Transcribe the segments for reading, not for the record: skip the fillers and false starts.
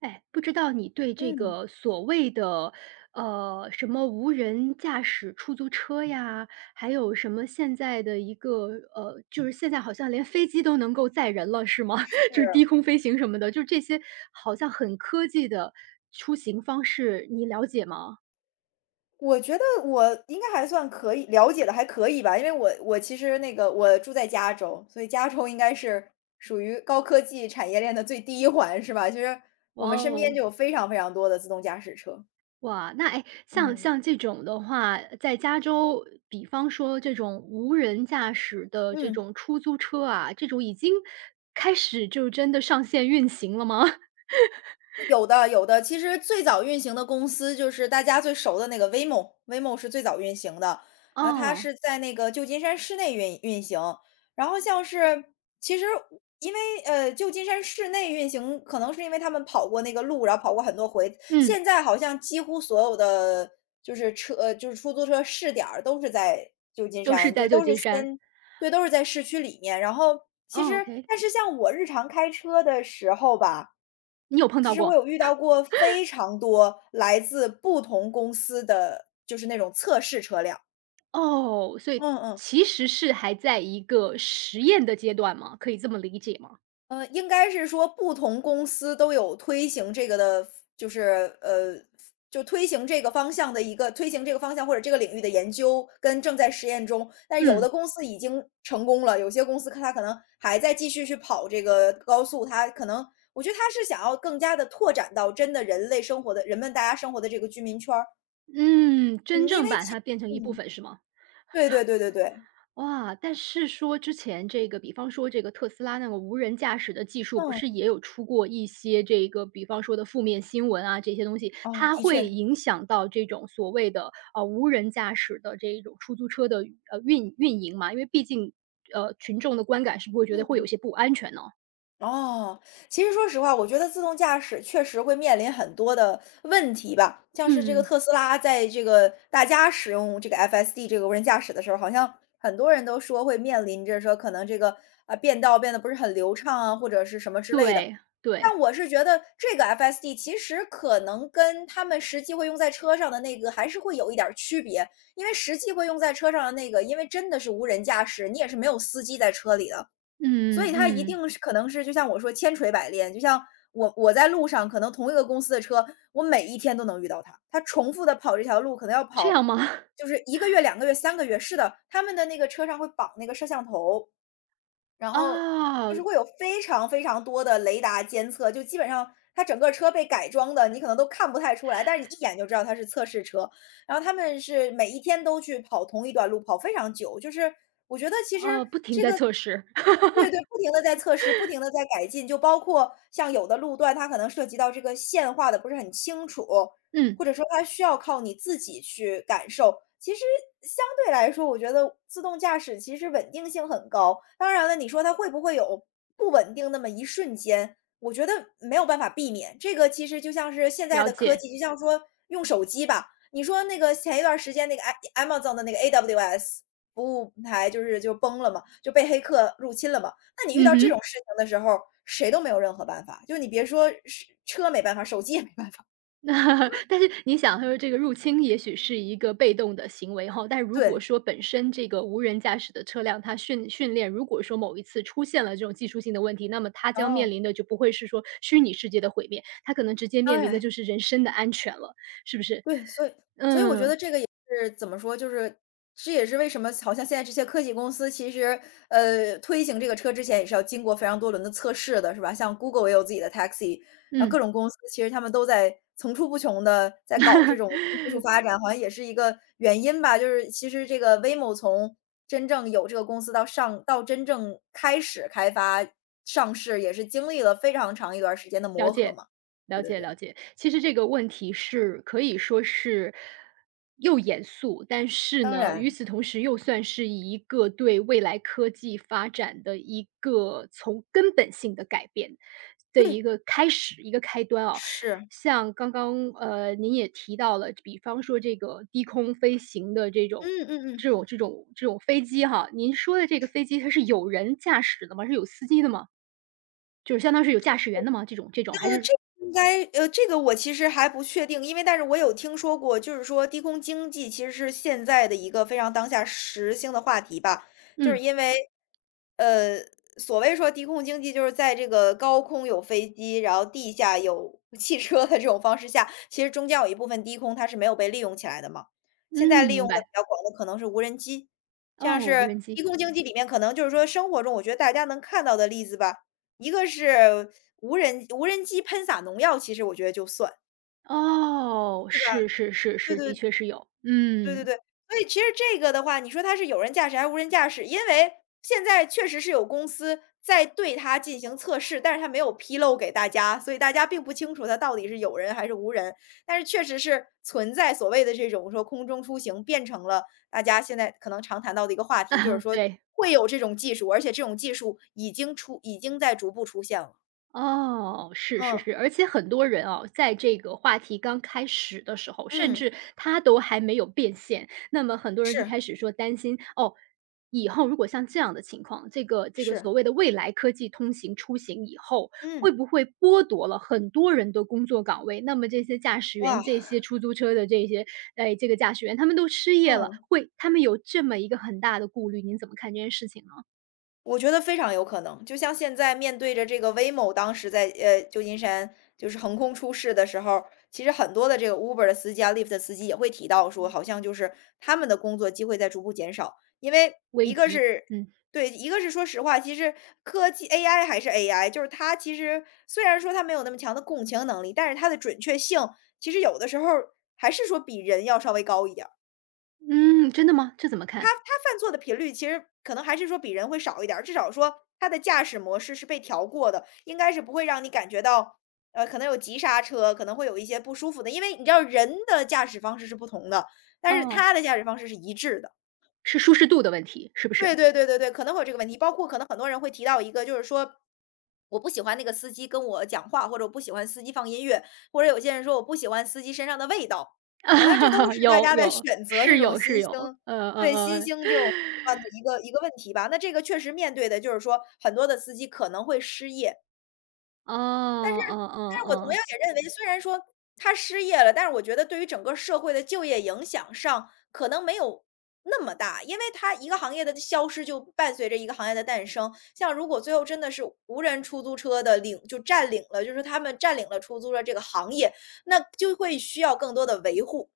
哎，不知道你对这嗯，个所谓的，什么无人驾驶出租车呀，还有什么现在的一个，就是现在好像连飞机都能够载人了，是吗？就是是。低空飞行什么的，就是这些好像很科技的出行方式，你了解吗？我觉得我应该还算可以，了解的还可以吧。因为我其实那个我住在加州，所以加州应该是属于高科技产业链的最低一环，是吧？其实我哇们身边哦！就有非常非常多的自动驾驶车。哇，那哎，像嗯，像这种的话，在加州，比方说这种无人驾驶的这嗯。种出租车啊，这种已经开始就真的上线运行了吗？有的有的，其实最早运行的公司就是大家最熟的那个 Waymo，Waymo 是最早运行的，然后它哦，是在那个旧金山市内运行，然后像是其实因为旧金山市内运行，可能是因为他们跑过那个路，然后跑过很多回，嗯，现在好像几乎所有的就是车就是出租车试点儿都是在旧金都是山，就在旧都是金山。先对，都是在市区里面，然后其哦实，OK，但是像我日常开车的时候吧。你有碰其到实我过？有遇到过非常多来自不同公司的，就是那种测试车辆。哦，所以嗯嗯，其实是还在一个实验的阶段吗？可以这么理解吗？嗯，应该是说不同公司都有推行这个的，就是就推行这个方向的一个推行这个方向或者这个领域的研究跟正在实验中。但是有的嗯，公司已经成功了，有些公司它可能还在继续去跑这个高速，它可能我觉得它是想要更加的拓展到真的人类生活的人们大家生活的这个居民圈儿。嗯，真嗯，因正为把其它变成一部嗯。分是吗？对对对对对，哇，但是说之前这个比方说这个特斯拉那个无人驾驶的技术，不是嗯，也有出过一些这个比方说的负面新闻啊，这些东西，哦，它的会确，影响到这种所谓的，无人驾驶的这种出租车的，运营嘛，因为毕竟，群众的观感是不会觉得会嗯。有些不安全呢？哦，其实说实话，我觉得自动驾驶确实会面临很多的问题吧，像是这个嗯。特斯拉在这个大家使用这个 FSD 这个无人驾驶的时候，好像很多人都说会面临着说可能这个啊变道变得不是很流畅啊，或者是什么之类的。对，对，但我是觉得这个 FSD 其实可能跟他们实际会用在车上的那个还是会有一点儿区别，因为实际会用在车上的那个，因为真的是无人驾驶，你也是没有司机在车里的。嗯所以它一嗯，定是可能是就像我说千锤百炼，就像我在路上可能同一个公司的车，我每一天都能遇到它，它重复的跑这条路，可能要这跑样吗？就是一个月、两个月、三个月。是的，他们的那个车上会绑那个摄像头。然后就啊是会有非常非常多的雷达监测，就基本上它整个车被改装的，你可能都看不太出来，但是你一眼就知道它是测试车。然后他们是每一天都去跑同一段路，跑非常久，就是我觉得其实哦，不停这在个测试，对对，不停的在测试，不停的在改进，就包括像有的路段，它可能涉及到这个线画的不是很清楚，嗯，或者说它需要靠你自己去感受。其实相对来说，我觉得自动驾驶其实稳定性很高。当然了，你说它会不会有不稳定那么一瞬间，我觉得没有办法避免。这个其实就像是现在了的科解，技，就像说用手机吧，你说那个前一段时间那个 Amazon 的那个 AWS 服务平台就是就崩了嘛，就被黑客入侵了嘛。那你遇嗯到这种哼。事情的时候，谁都没有任何办法，就你别说是车没办法，手机也没办法。那但是你想，他说这个入侵也许是一个被动的行为哈，但 如果对，说本身这个无人驾驶的车辆，它训练，如果说某一次出现了这种技术性的问题，那么它将哦。面临的就不会是说虚拟世界的毁灭，它可能直接当面临的然，就是人身的安全了，是不是？对，所以所以我觉嗯，得这个也是怎么说，就是这也是为什么好像现在这些科技公司其实，推行这个车之前也是要经过非常多轮的测试的，是吧？像 Google 也有自己的 Taxi，然后各嗯。种公司其实他们都在层出不穷的在搞这种 新技术发展，好像也是一个原因吧。就是其实这个 Waymo 从真正有这个公司到上到真正开始开发上市，也是经历了非常长一段时间的磨了合解，嘛。对了对解，对，了解。其实这个问题是可以说是又严肃，但是当呢，与然，此同时又算是一个对未来科技发展的一个从根本性的改变的一对。个开始，一个开端啊。是，像刚刚您也提到了，比方说这个低空飞行的这种。嗯嗯嗯。这种飞机哈，您说的这个飞机它是有人驾驶的吗？是有司机的吗？就是相当是有驾驶员的吗？这种还那是这应该这个我其实还不确定，因为但是我有听说过，就是说低空经济其实是现在的一个非常当下时兴的话题吧。就是嗯，因为，呃，所谓说低空经济，就是在这个高空有飞机，然后地下有 汽车的这种方式下，其实中间有一部分低空它是没有被利用起来的嘛。现在嗯，利用明的比白。较广的可能是无人机，像哦，无是人低机。空经济里面可能就是说生活中我觉得大家能看到的例子吧，一个是无人机喷洒农药，其实我觉得就算，哦，对吧？是是是对是，的对确是有，对对嗯，对，所以其实这个的话，你说它是有人驾驶还是无人驾驶？因为现在确实是有公司在对它进行测试，但是它没有披露给大家，所以大家并不清楚它到底是有人还是无人。但是确实是存在所谓的这种说空中出行，变成了大家现在可能常谈到的一个话题，就是 说对。会有这种技术，而且这种技术已经出已经在逐步出现了。哦，是是嗯是，而且很多人哦，在这个话题刚开始的时候，甚嗯，至他都还没有变现，那么很多人就是。开始说担心，哦，以后如果像这样的情况，这个是，所谓的未来科技通行出行以后，嗯，会不会剥夺了很多人的工作岗位？那么这些驾驶员、哇，这些出租车的这些，哎，这个驾驶员他们都失业了，嗯，会，他们有这么一个很大的顾虑，您怎么看这件事情呢？我觉得非常有可能。就像现在面对着这个 w a m o 当时在旧金山就是横空出世的时候，其实很多的这个 Uber 的司机啊、Lyft 的司机也会提到说，好像就是他们的工作机会在逐步减少，因为危一个机，是嗯对，一个是说实话，其实科技 AI 还是 AI，就是它其实虽然说它没有那么强的共情能力，但是它的准确性其实有的时候还是说比人要稍微高一点儿。嗯，真的吗？这怎么他看？他犯错的频率其实可能还是说比人会少一点儿，至少说他的驾驶模式是被调过的，应该是不会让你感觉到，可能有急刹车，可能会有一些不舒服的。因为你知道人的驾驶方式是不同的，但是哦。他的驾驶方式是一致的。是舒适度的问题，是不对是？对对对对，可能会有这个问题。包括可能很多人会提到一个，就是说，我不喜欢那个司机跟我讲话，或者我不喜欢司机放音乐，或者有些人说我不喜欢司机身上的味道，好像这都 是大有家在有，选择这是种有新是兴有，对，新兴这种习 惯的一个问题吧。那这个确实面对的就是说，很多的司机可能会失业，哦，但哦是我同哦样也认为，虽然说他失业了，但是我觉得对于整个社会的就业影响上，可能没有那么大，因为它一个行业的消失就伴随着一个行业的诞生。像如果最后真的是无人出租车的领就占领了，就是他们占领了出租车这个行业，那就会需要更多的维护。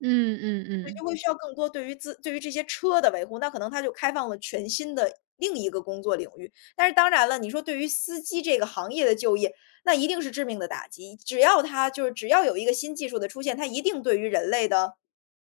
嗯，嗯嗯就嗯。会需要更多对于自对于这些车的维护，那可能它就开放了全新的另一个工作领域。但是当然了，你说对于司机这个行业的就业，那一定是致命的打击。只要它就是只要有一个新技术的出现，它一定对于人类的，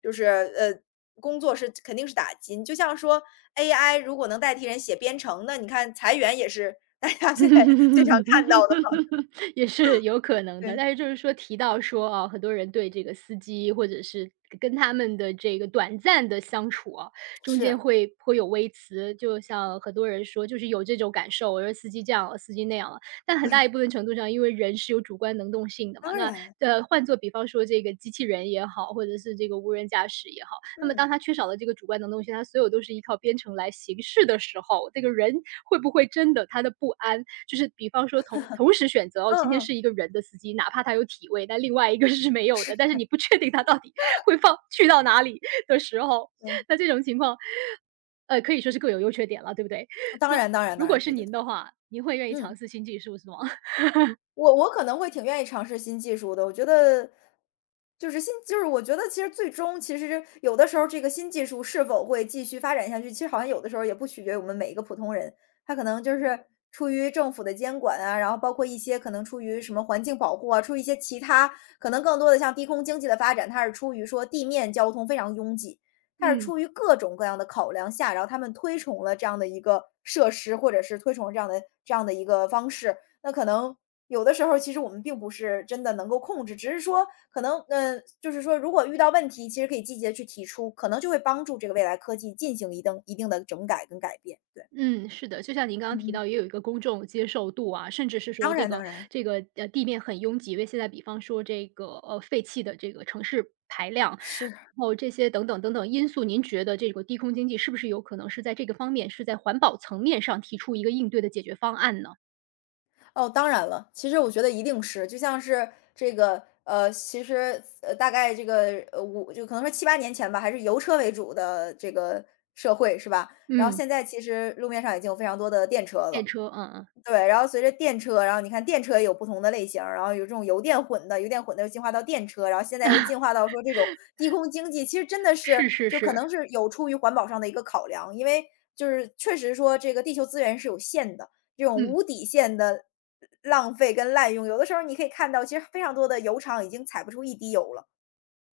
就是呃工作是肯定是打击。你就像说 AI 如果能代替人写编程，那你看裁员也是大家现在 最常看到的。 也是有可能的。对，但是就是说提到说，啊，很多人对这个司机或者是跟他们的这个短暂的相处啊，中间是，会颇有微词。就像很多人说，就是有这种感受，我说司机这样了，司机那样了。但很大一对，部分程度上，因为人是有主观能动性的嘛，当那，然，呃，换做比方说这个机器人也好，或者是这个无人驾驶也好。那么当嗯他缺少了这个主观能动性，他所有都是依靠编程来行事的时候，这个人会不会真的他的不安，就是比方说同时选择哦，嗯今天嗯，是一个人的司机，哪怕他有体位，但另外一个是没有是，的，但是你不确定他到底会放去到哪里的时候，对，那这种情况，呃，可以说是各有优缺点了，对不对？当那然当然如当果然，是对对您对，的话，您会愿意尝嗯。试新技术是吗？我可能会挺愿意尝试新技术的。我觉得就是新就是我觉得其实最终其实有的时候这个新技术是否会继续发展下去，其实好像有的时候也不取决于我们每一个普通人。他可能就是出于政府的监管啊，然后包括一些可能出于什么环境保护啊，出于一些其他，可能更多的像低空经济的发展，它是出于说地面交通非常拥挤，它是嗯。出于各种各样的考量下，然后他们推崇了这样的一个设施，或者是推崇了这样的一个方式。那可能有的时候，其实我们并不是真的能够控制，只是说可能，就是说，如果遇到问题，其实可以积极的去提出，可能就会帮助这个未来科技进行一定一定的整改跟改变。对，嗯，是的，就像您刚嗯，刚提嗯，到，也有一个公众接受度啊，甚至是当说这然，当个然这个地面很拥挤，因为现在比方说这个废弃的这个城市排量，然是。后这些等等等等因素，您觉得这个低空经济是不是有可能是在这个方面，是在环保层面上提出一个应对的解决方案呢？哦，当然了，其实我觉得一定是。就像是这个，其实大概这个就可能说七八年前吧，还是油车为主的这个社会是吧？然后嗯，现在其实路面上已经有非常多的电车电了。车，嗯嗯，对，然后随着电车，然后你看电车也有不同的类型儿，然后有这种油电混的，油电混的又进化到电车，然后现在又进化到说这种低空经济。其实真的是是是就可是，能是有出于环保上的一个考量，因为就是确实说这个地球资源是有限的，这种嗯，无底线的浪费跟滥用，有的时候你可以看到，其实非常多的油厂已经采不出一滴油了。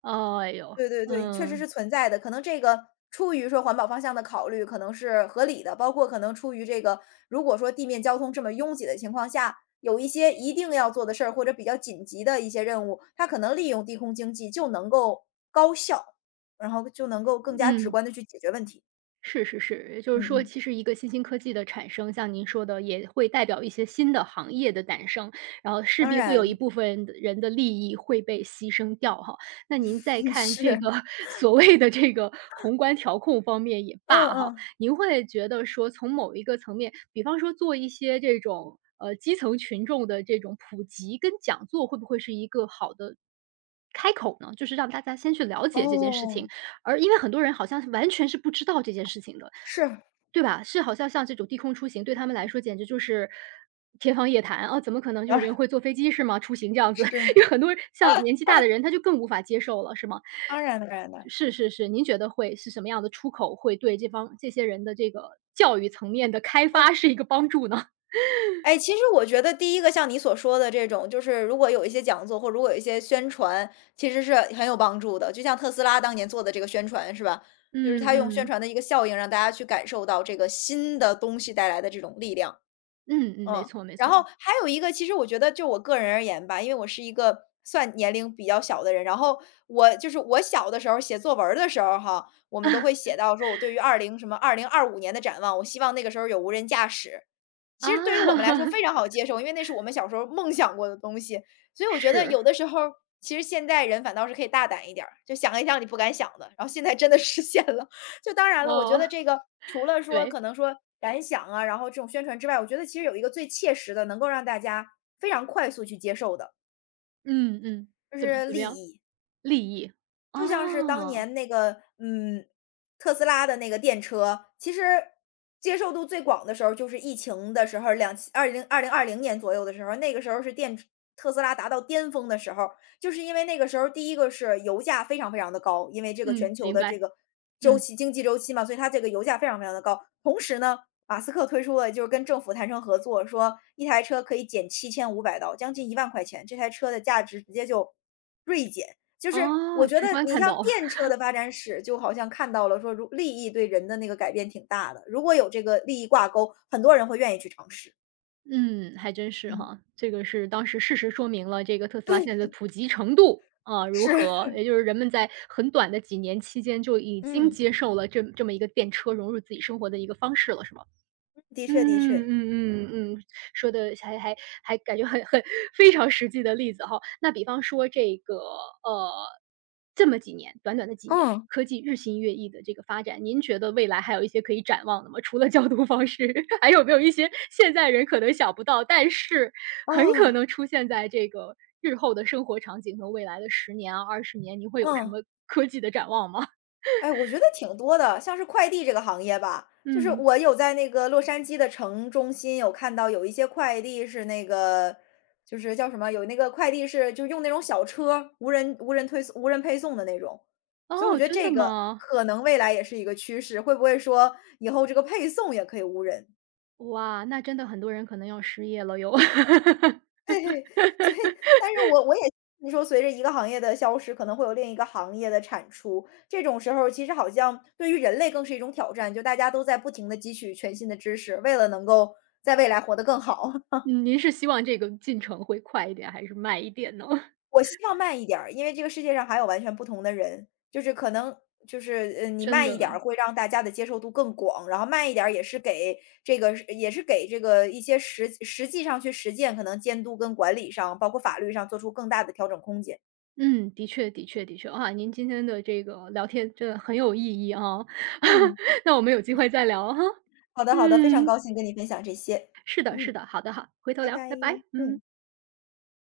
哎呦，对对对，确实是嗯存在的。可能这个出于说环保方向的考虑，可能是合理的。包括可能出于这个，如果说地面交通这么拥挤的情况下，有一些一定要做的事儿或者比较紧急的一些任务，它可能利用低空经济就能够高效，然后就能够更加直嗯。观的去解决问题。是是是，也就嗯是说，嗯，其实一个新兴科技的产生，像您说的，也会代表一些新的行业的诞生，然后势当必会有一然 部分的人的利益会被牺牲掉哈。那您再 看这是，个 所谓的这个宏观调控方面也嗯罢哈，嗯，您会觉得说，从某一个层面，比方说做一些这种基层群众的这种普及跟讲座，会不会是一个好的开口呢？就是让大家先去了解这件事情，哦，而因为很多人好像完全是不知道这件事情的，是，对吧？是好像这种低空出行，对他们来说简直就是天方夜谭啊！怎么可能就当是然 人会坐飞机是吗？出行这 样子，是，有很多像年纪大的人，他就更无法接受了，是吗？当然当然的，是是是，您觉得会是什么样的出口，会对这些人的这个教育层面的开嗯。发是一个帮助呢？哎，其实我觉得第一个像你所说的这种，就是如果有一些讲座，或如果有一些宣传，其实是很有帮助的。就像特斯拉当年做的这个宣传，是吧？就是嗯他用宣嗯。传的一个效应，让大家去感受到这个新的东西带来的这种力量。嗯嗯，没嗯。错没然错。后还有一个，其实我觉得就我个人而言吧，因为我是一个算年龄比较小的人，然后我就是我小的时候写作文儿的时候哈，我们都会写到说我对于2025年的展望，我希望那个时候有无人驾驶。啊，其实对于我们来说非常 好接受，因为那是我们小时候梦想过的东西。所以我觉得是，有的时候，其实现在人反倒是可以大胆一点儿，就想一想你不敢想的，然后现在真的实现了。就当然了，我觉哦，得这个除了说对，可能说敢想啊，然后这种宣传之外，我觉得其实有一个最切实的，能够让大家非常快速去接受的，嗯嗯，就怎么是怎么利样？益。利益，就像是当哦，年那个，嗯，特斯拉的那个电车，其实接受度最广的时候就是疫情的时候，两千2 0 2 0 2 0年左右的时候，那个时候是特斯拉达到巅峰的时候。就是因为那个时候，第一个是油价非常非常的高，因为这个全嗯，球明的这白，个周嗯，期经济周期嘛，所以它这个油价非常非常的高。同时呢，马斯克推出了就是跟政府谈成合作，说一台车可以减7500刀，将近1万块钱，这台车的价值直接就锐减。就是哦，我觉直得观你看像到，电车的发展史，就好像看到了说如利益对人的那个改变挺大的，如果有这个利益挂钩，很多人会愿意去尝试。嗯，还真是嗯。哈，这个是当时事实说明了这个特斯拉对，现在的普及程度，啊，如是，何，也就是人们在很短的几年期间就已经嗯。接受了这么一个电车融入自己生活的一个方式了，是吗？的确的嗯确。嗯嗯嗯，说的还感觉很非常实际的例子哈。那比方说这个，呃，这么几年，短短的几年，嗯。科技日新月异的这个发展，您觉得未来还有一些可以展望的吗？除了交通 方式，还有没有一些现在人可能想不到，但是很可啊，能出现在这个日后的生活场景和未来的10年啊、20年，您会有什嗯。么科技的展望吗？哎，我觉得挺多的，像是快递这个行业吧。就是嗯，我有在那个洛杉矶的城中心有看到有一些快递是那个，就是叫什么，有那个快递是就用那种小车，无人配送的那种，所以我哦，觉得真的这个吗？可能未来也是一个趋势，会不会说以后这个配送也可以无人？哇，那真的很多人可能要失业了哟。对。所以 但是我也，你说随着一个行业的消失，可能会有另一个行业的产出。这种时候其实好像对于人类更是一种挑战，就大家都在不停的汲取全新的知识，为了能够在未来活得更好。嗯，您是希望这个进程会快一点还是慢一点呢？我希望慢一点儿，因为这个世界上还有完全不同的人，就是可能就是你真慢一的，点儿会让大家的接受度更广，然后慢一点儿也是给这个一些实际上去实践，可能监督跟管理上，包括法律上做出更大的调整空间。嗯，的确的确的确，啊，您今天的这个聊天真的很有意义啊，嗯。那我们有机会再聊哈。好的好的，非常嗯，高兴跟你分享这些。是的是嗯，的，好的好，回头拜聊，拜，拜拜，嗯。嗯。